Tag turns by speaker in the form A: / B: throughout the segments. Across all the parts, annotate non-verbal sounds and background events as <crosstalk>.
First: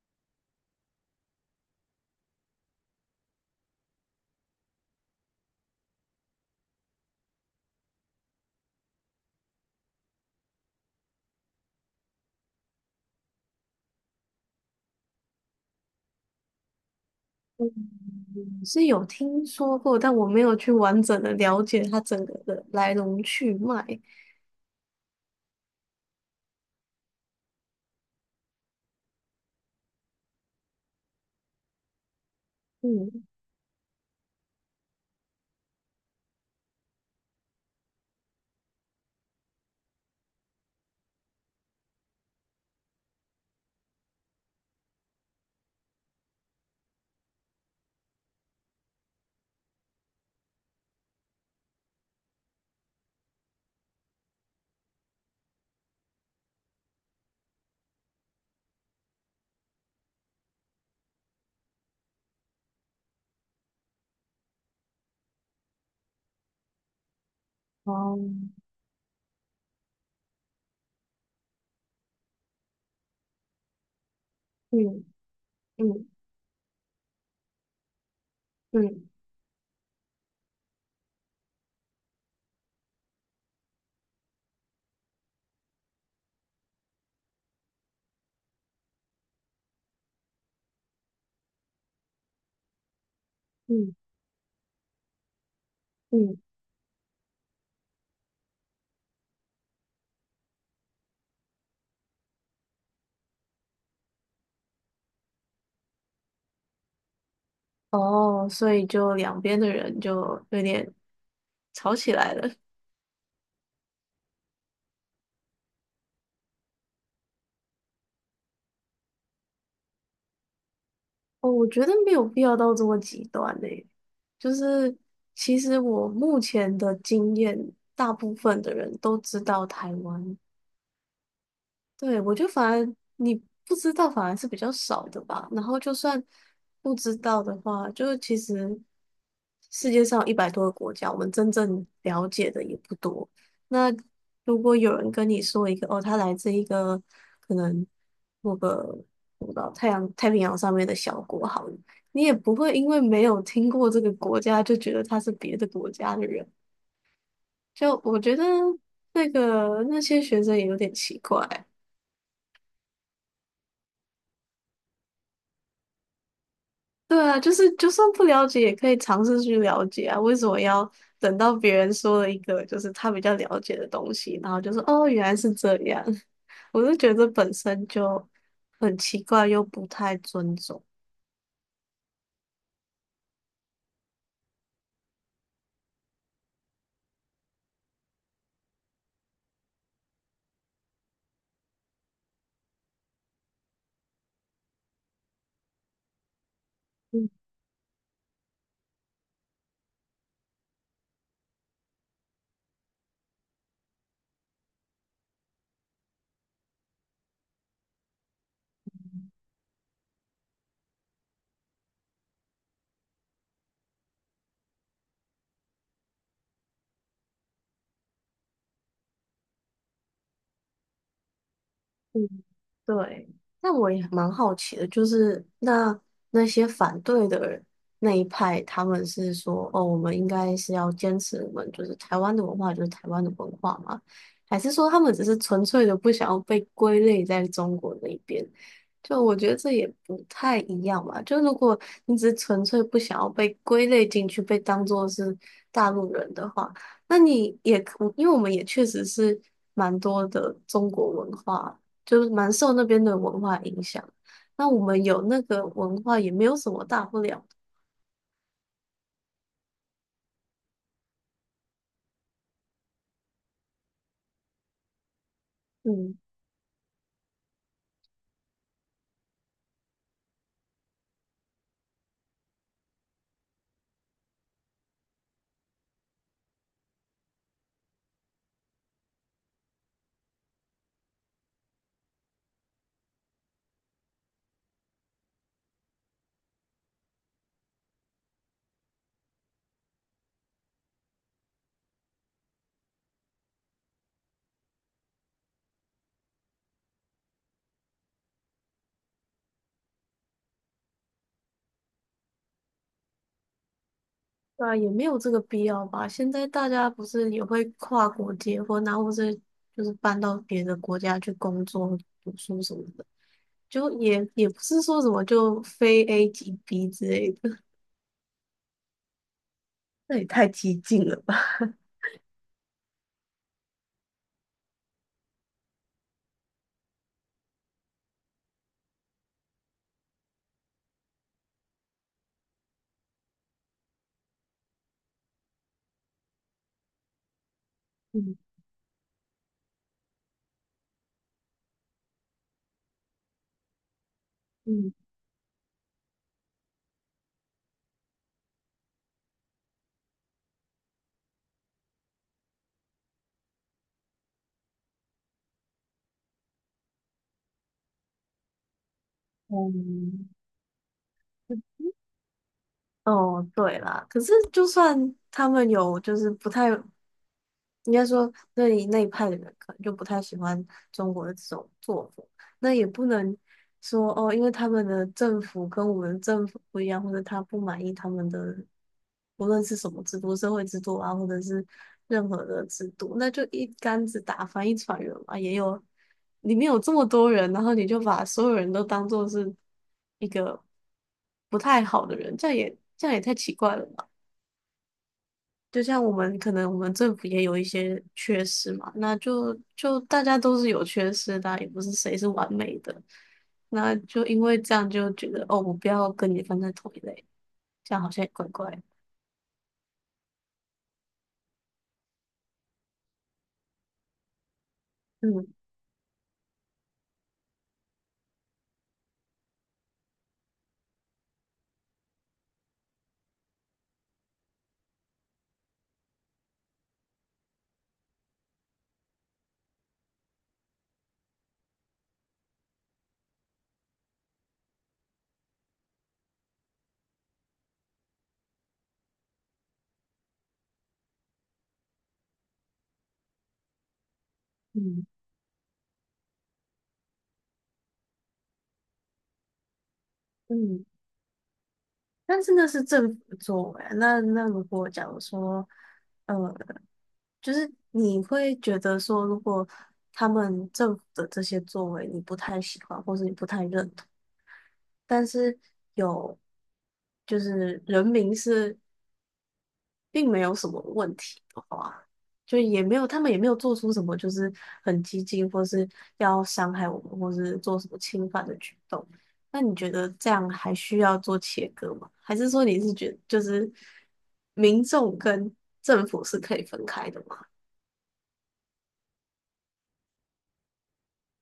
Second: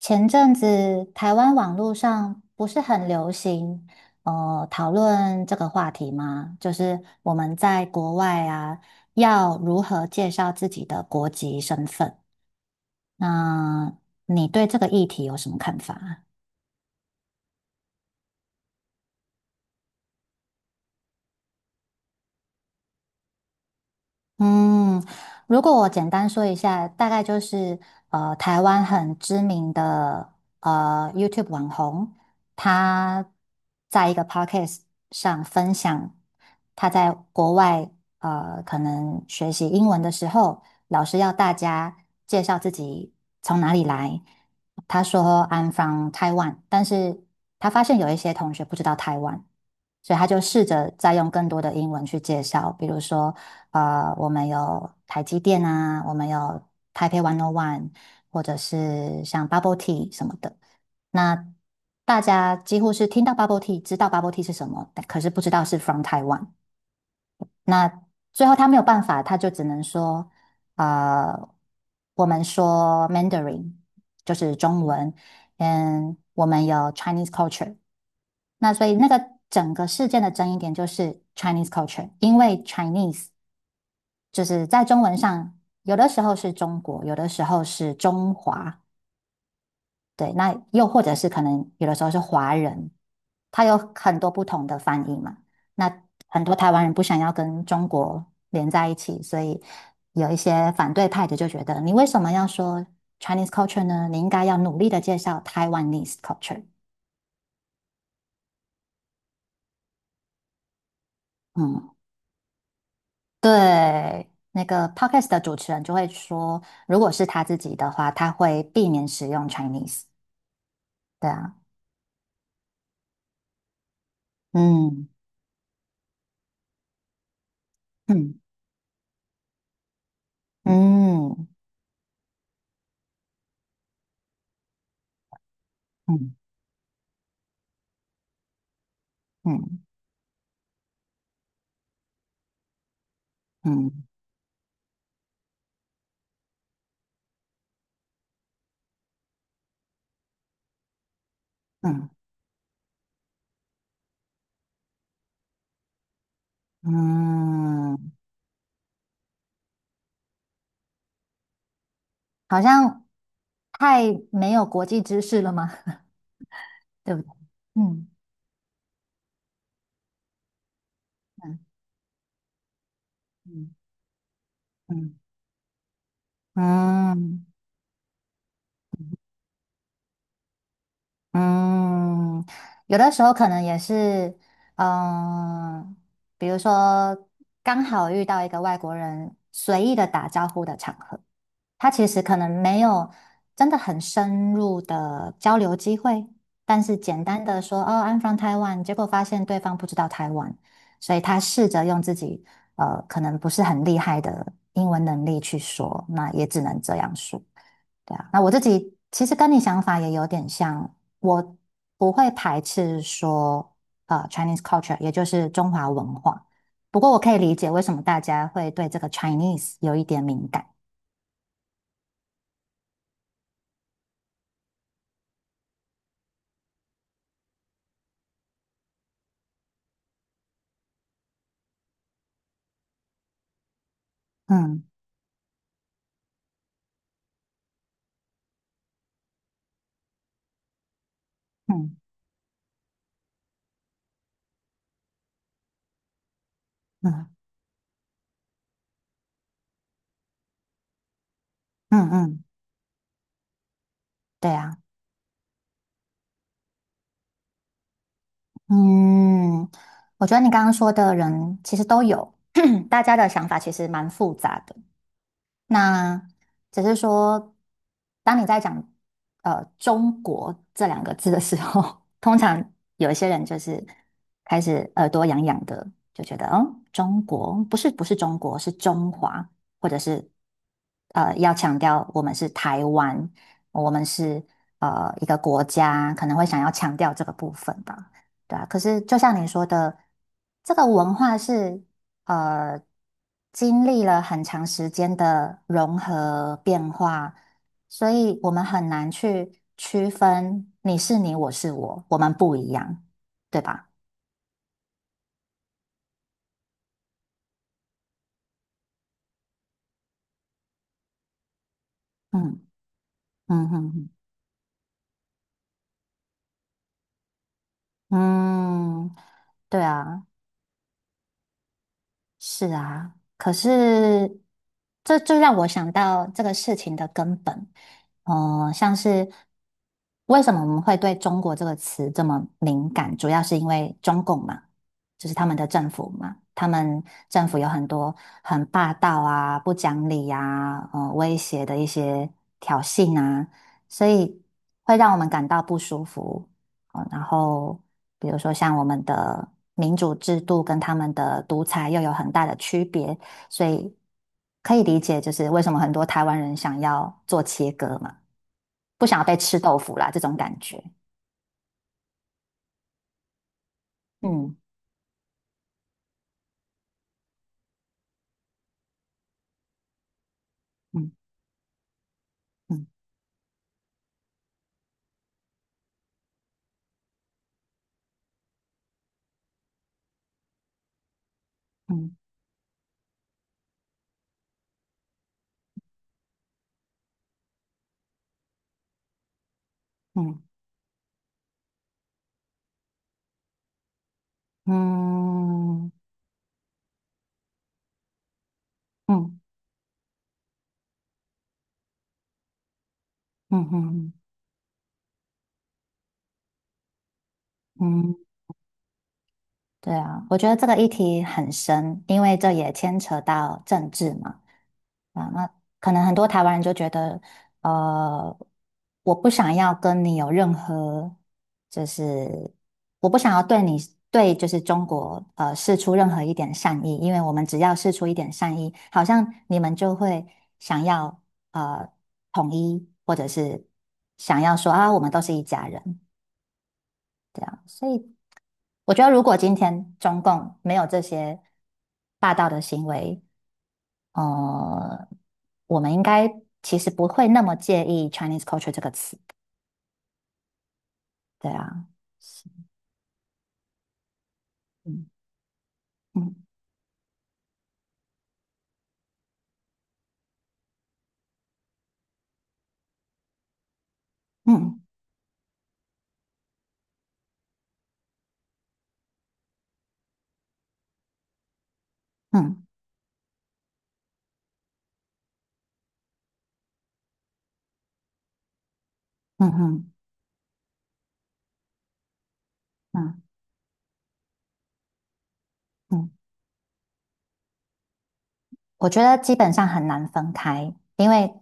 A: 前阵子台湾网络上不是很流行，讨论这个话题吗？就是我们在国外啊，要如何介绍自己的国籍身份？那你对这个议题有什么看法啊？
B: 嗯，是有听说过，但我没有去完整的了解它整个的来龙去脉。
A: 嗯，如果我简单说一下，大概就是台湾很知名的YouTube 网红，
B: 嗯。
A: 他在一个 podcast 上分享他在国外可能学习英文的时候，老师要大家介绍自己从哪里来。他说 "I'm from Taiwan"，但是他发现有一些同学不知道台湾。所以他就试着再用更多的英文去介绍，比如说我们有台积电啊，我们有台北 101，或者是像 Bubble Tea 什么的。那大家几乎是听到 Bubble Tea，知道 Bubble Tea 是什么，但可是不知道是 from Taiwan。那
B: 哦。
A: 最后他没有办法，他就只能说，呃，我们说 Mandarin 就是中
B: 嗯
A: 文，
B: 嗯
A: 嗯，我们有 Chinese culture。那所以那
B: 嗯
A: 个整个事件的争议点就是 Chinese culture，因为 Chinese。就是在中文上，有的时候是中国，有的时候是中华，对，那又或者是可能有的时候是华人，它有
B: 嗯
A: 很多不同的翻译嘛。那
B: 嗯。
A: 很多台湾人不想要跟中国连在一起，所以有一些反对派的就觉得，你为什么要说 Chinese culture 呢？你应该要努力的介绍 Taiwanese culture。
B: 哦，所以就两边的人就有点
A: 嗯，
B: 吵起来了。
A: 对。那个 podcast 的主持人就会说，如果是他自己的话，他会避免使用 Chinese。对
B: 哦，
A: 啊。
B: 我觉得没有必要到这么极端呢，就是
A: 嗯
B: 其实我目前的经验，大
A: 嗯
B: 部分的人都知道台湾。
A: 嗯
B: 对，我就反而你不知道反而是比较少的吧。然后就算
A: 嗯
B: 不知道的话，就是其实
A: 嗯
B: 世界上100多个国家，我们真正了解的也不多。那
A: 嗯
B: 如果有人跟你说一个哦，他来自一个可能某个我不知道太阳太平洋上面的小国好了，
A: 嗯
B: 你也不会因为没有听过这个国家就觉得他是别的国家的人。
A: 嗯，
B: 就我觉得那个那些学生也有点奇怪。
A: 好像太没有国际知识了吗？<laughs> 对
B: 对
A: 不对？
B: 啊，就是就
A: 嗯
B: 算不了解，也可以尝试去了解啊。为什么要等到
A: 嗯
B: 别人说了一个就是他比较了解的东西，然后就说哦，
A: 嗯
B: 原来是这样？
A: 嗯
B: <laughs> 我就觉得
A: 嗯
B: 本身就很奇怪，又不太尊重。
A: 嗯，有的时候可能也是，嗯，比如说刚好遇到一个外国人随意的打招呼的场合。他其实可能没有真的很深入的交流机会，但是简
B: 嗯。
A: 单的说哦，I'm from Taiwan，结果发现对方不知道台湾，所以他试着用自己可能不是很厉害的英文能力去说，那也只能这样说。对啊，那我自己其实跟你想法也有点像，我不会排斥说Chinese culture，也就是中华文化，不过我可以理解为什么大家会对这个 Chinese 有一点敏感。
B: 对，那我也蛮好奇的，就是那些反对的人那一派，他们是说，哦，我们应该是要坚持我们就是台湾的文化，就是台湾的文化嘛？还是
A: 嗯。
B: 说他们只是纯粹的不想要被归类在中国那边？就我觉得这也不太一样吧。就如果
A: 嗯
B: 你只是纯粹不想要被归类进去，被当做是大陆人的话，那
A: 嗯
B: 你也可，因为我们也确实是蛮多的中国文化。
A: 嗯嗯，
B: 就是
A: 嗯
B: 蛮受那边的文化影响。
A: 对
B: 那
A: 啊，
B: 我们有那个文化也没有什么大不了的。
A: 嗯，我觉得你刚刚说的人其实都有，<clears throat> 大家的想法其实蛮复杂的。
B: 嗯。
A: 那只是说，当你在讲“中国"这两个字的时候，<laughs> 通常有一些人就是开始耳朵痒痒的，就觉得中国不是中国，是中华，或者是要强调我们是台湾，我们是一个国家，可能会想要强调这个部分吧。对啊，可是就像你说的，这个文化是呃，经历了很长时间的融合变化，所以我们很难去区分你是你，我是我，我们不一样，对吧？
B: 对啊，也没有这个必要吧。现在大家不是也会跨国结婚啊，或是就是搬到别的国家去工作、读书
A: 嗯
B: 什么的，
A: 嗯
B: 就
A: 嗯
B: 也不是说什么就非 A 即 B 之类的，
A: 嗯，嗯对
B: <laughs> 那也
A: 啊。
B: 太激进了吧。<laughs>
A: 是啊，可是这就让我想到这个事情的根本，像是为什么我们会对中国这个词这么敏感，主要是因为中共嘛，就是他们的政府嘛，他们政府有很多
B: 嗯
A: 很霸道啊、不讲理呀、威胁的一些挑衅啊，所以会
B: 嗯
A: 让我们感到不舒服。哦，然后比如说像我们的民主制度跟他们的独裁又有很大的区别，所以可以理解就是为什么很多台湾人想要做切割嘛，不想要被吃豆腐啦这
B: 嗯。
A: 种感觉。
B: 哦，对啦，可是
A: 嗯
B: 就算他们有就是不太应该说那一派的人可能就不太喜欢中
A: 嗯
B: 国的这种作风。那
A: 嗯
B: 也不能说哦，因为他们的政府跟我们政府不一样，或者他不满意他们的无论是什么制度、社会制度啊，或者是
A: 嗯
B: 任何的制度，那就一竿子打翻一船人嘛。也有里面有这么多人，然后你就把所有人都当做是一
A: 嗯
B: 个不太好的人，这样也太奇怪了吧？就
A: 嗯
B: 像我们可能我们政府也有一些缺失嘛，那
A: 嗯
B: 就大家都是有缺失的啊也不是谁是完美的，
A: 嗯
B: 那
A: 嗯
B: 就因为这样就觉得哦，我不要跟你放在同一类，这样好
A: 嗯，
B: 像也怪怪的。
A: 对啊，我觉得这个议题很深，因为这也牵扯到政治嘛。啊，那
B: 嗯
A: 可能很多台湾人就觉得，呃，我不想要跟你有任何，就是我不想要对你对就是中国示出任何一点善意，因为我们只要示出一点善意，好像你们就会想要呃统一，或者是想要说啊，我们都是一家人，这样，所以我觉得如果今天中共没有这些霸道的行为，呃，
B: 嗯
A: 我们应该其实不会那么介意 Chinese culture 这个词，
B: 嗯。
A: 对啊，
B: 但
A: 是
B: 是那是政府的作为啊那如果假
A: 嗯
B: 如说，
A: 嗯
B: 呃，就是你会觉得说，如果他们政府的这些作为你不太喜欢，或是你不太认同。
A: 嗯
B: 但是有就是人民是并没有什么问题的话，就
A: 嗯
B: 也没有他们也没有做出什么就是很激进或是要伤害我们或是做什么侵犯的举动。
A: 嗯嗯
B: 那你觉
A: 嗯
B: 得这样还需要做切割吗？还是说你是觉
A: 嗯
B: 就是民众跟政
A: 嗯。
B: 府是可以分开的吗？
A: 我觉得基本上很难分开，因为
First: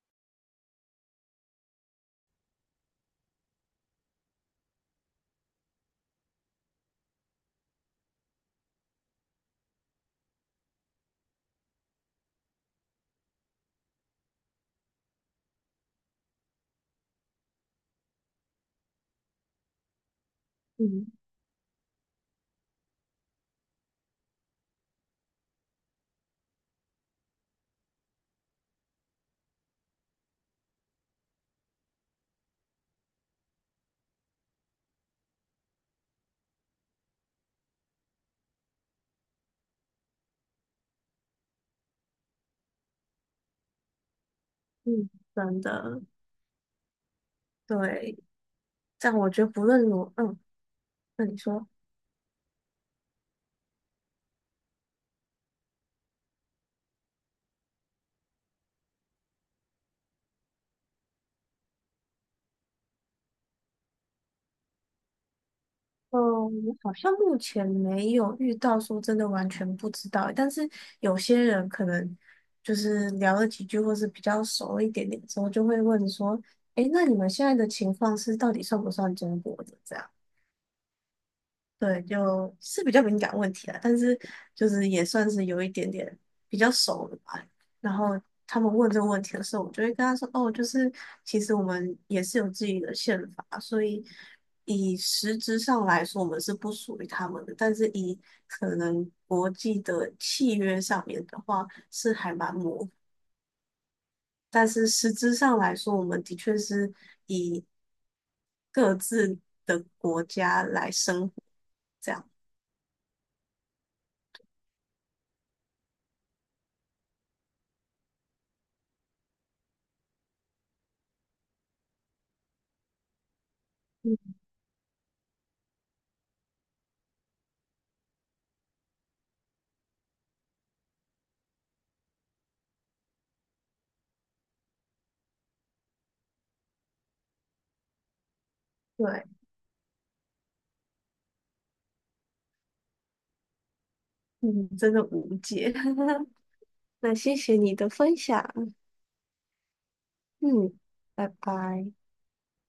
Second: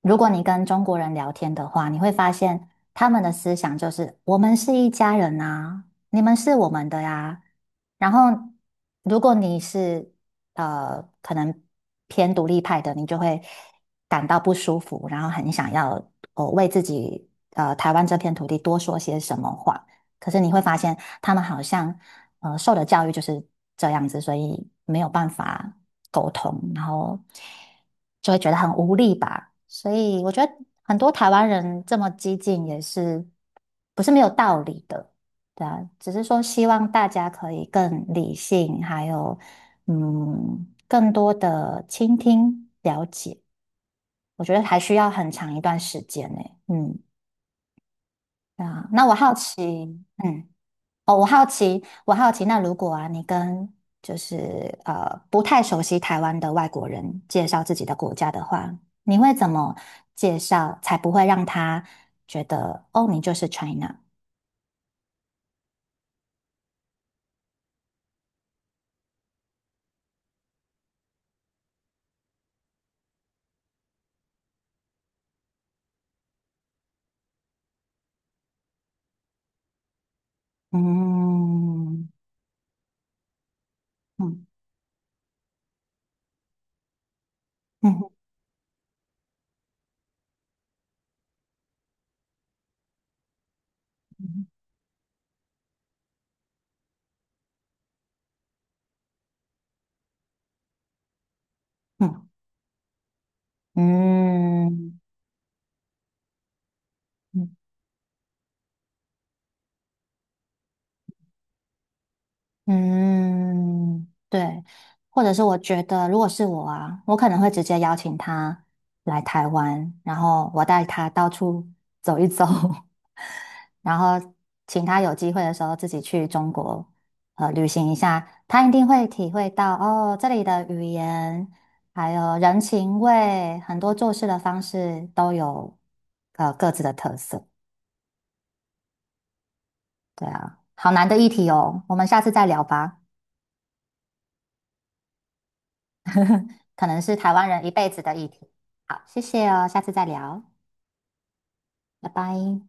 A: 如果你跟中国人聊天的话，你会发现他们的思想就是我们是一家人啊，你们是我们的呀。然后，如果你是可能偏独立派的，你就会感到不舒服，然后很想要哦为自己台湾这片土地多说些什么话。可是你会发现，
B: 嗯
A: 他们好像受的教育就是这样子，所以没有办法沟通，然后就会觉得很无力吧。所以我觉得很多台湾人这么激进也是不是没有道理的，对啊，只是说希望大家可以更理性，还有更多的倾听了解，我觉得还需
B: 嗯，
A: 要很长一
B: 真
A: 段
B: 的，
A: 时间呢。嗯，
B: 对。
A: 对啊，那
B: 这
A: 我
B: 样我
A: 好
B: 觉得
A: 奇，
B: 不论如，
A: 嗯。哦，
B: 那
A: 我
B: 你
A: 好
B: 说。
A: 奇，我好奇，那如果啊，你跟就是不太熟悉台湾的外国人介绍自己的国家的话，你会怎么介绍才不会让他觉得哦，你就是 China？
B: 嗯，我好像目前没有遇到说真的完全不知道，但是有些人可能就是聊了几句，或是比较熟一点点之后，就会问说：“诶，那你们现在的情况是到底算不算中国的？”对，
A: 嗯
B: 就是比较敏感问题啦，但是
A: 嗯
B: 就是也算是有一点点比较熟了吧。然
A: 嗯
B: 后他们问这个问题的时候，我就会跟他说：“哦，就是其实我们也是有自己的宪法，所以
A: 嗯
B: 以实质上来说，我们是不属于他们的。但是以可能国际的契约上面的话，
A: 嗯
B: 是
A: 嗯
B: 还蛮模糊。
A: 嗯。
B: 但是
A: 嗯
B: 实质上来说，我们的确是
A: 嗯
B: 以各自的国家来生活这样。”
A: 嗯，对，或者是我觉得，如果是我啊，我可能会直接邀请他来台湾，然后我带他到处走一走，<laughs> 然后
B: 嗯，
A: 请他有机会的时候自己去中国旅行一下，他一定会体会到哦这里的语言，还有人情味，很多做事的方式都有各自的特色。
B: 对，
A: 对啊，好难的一题哦，我们下次再聊吧。
B: 嗯，真的无解。<laughs>
A: 可能
B: 那
A: 是台
B: 谢
A: 湾
B: 谢
A: 人一
B: 你
A: 辈
B: 的
A: 子的
B: 分
A: 议题。
B: 享，
A: 好，谢谢哦，下次再聊，
B: 嗯，拜拜。
A: 拜拜。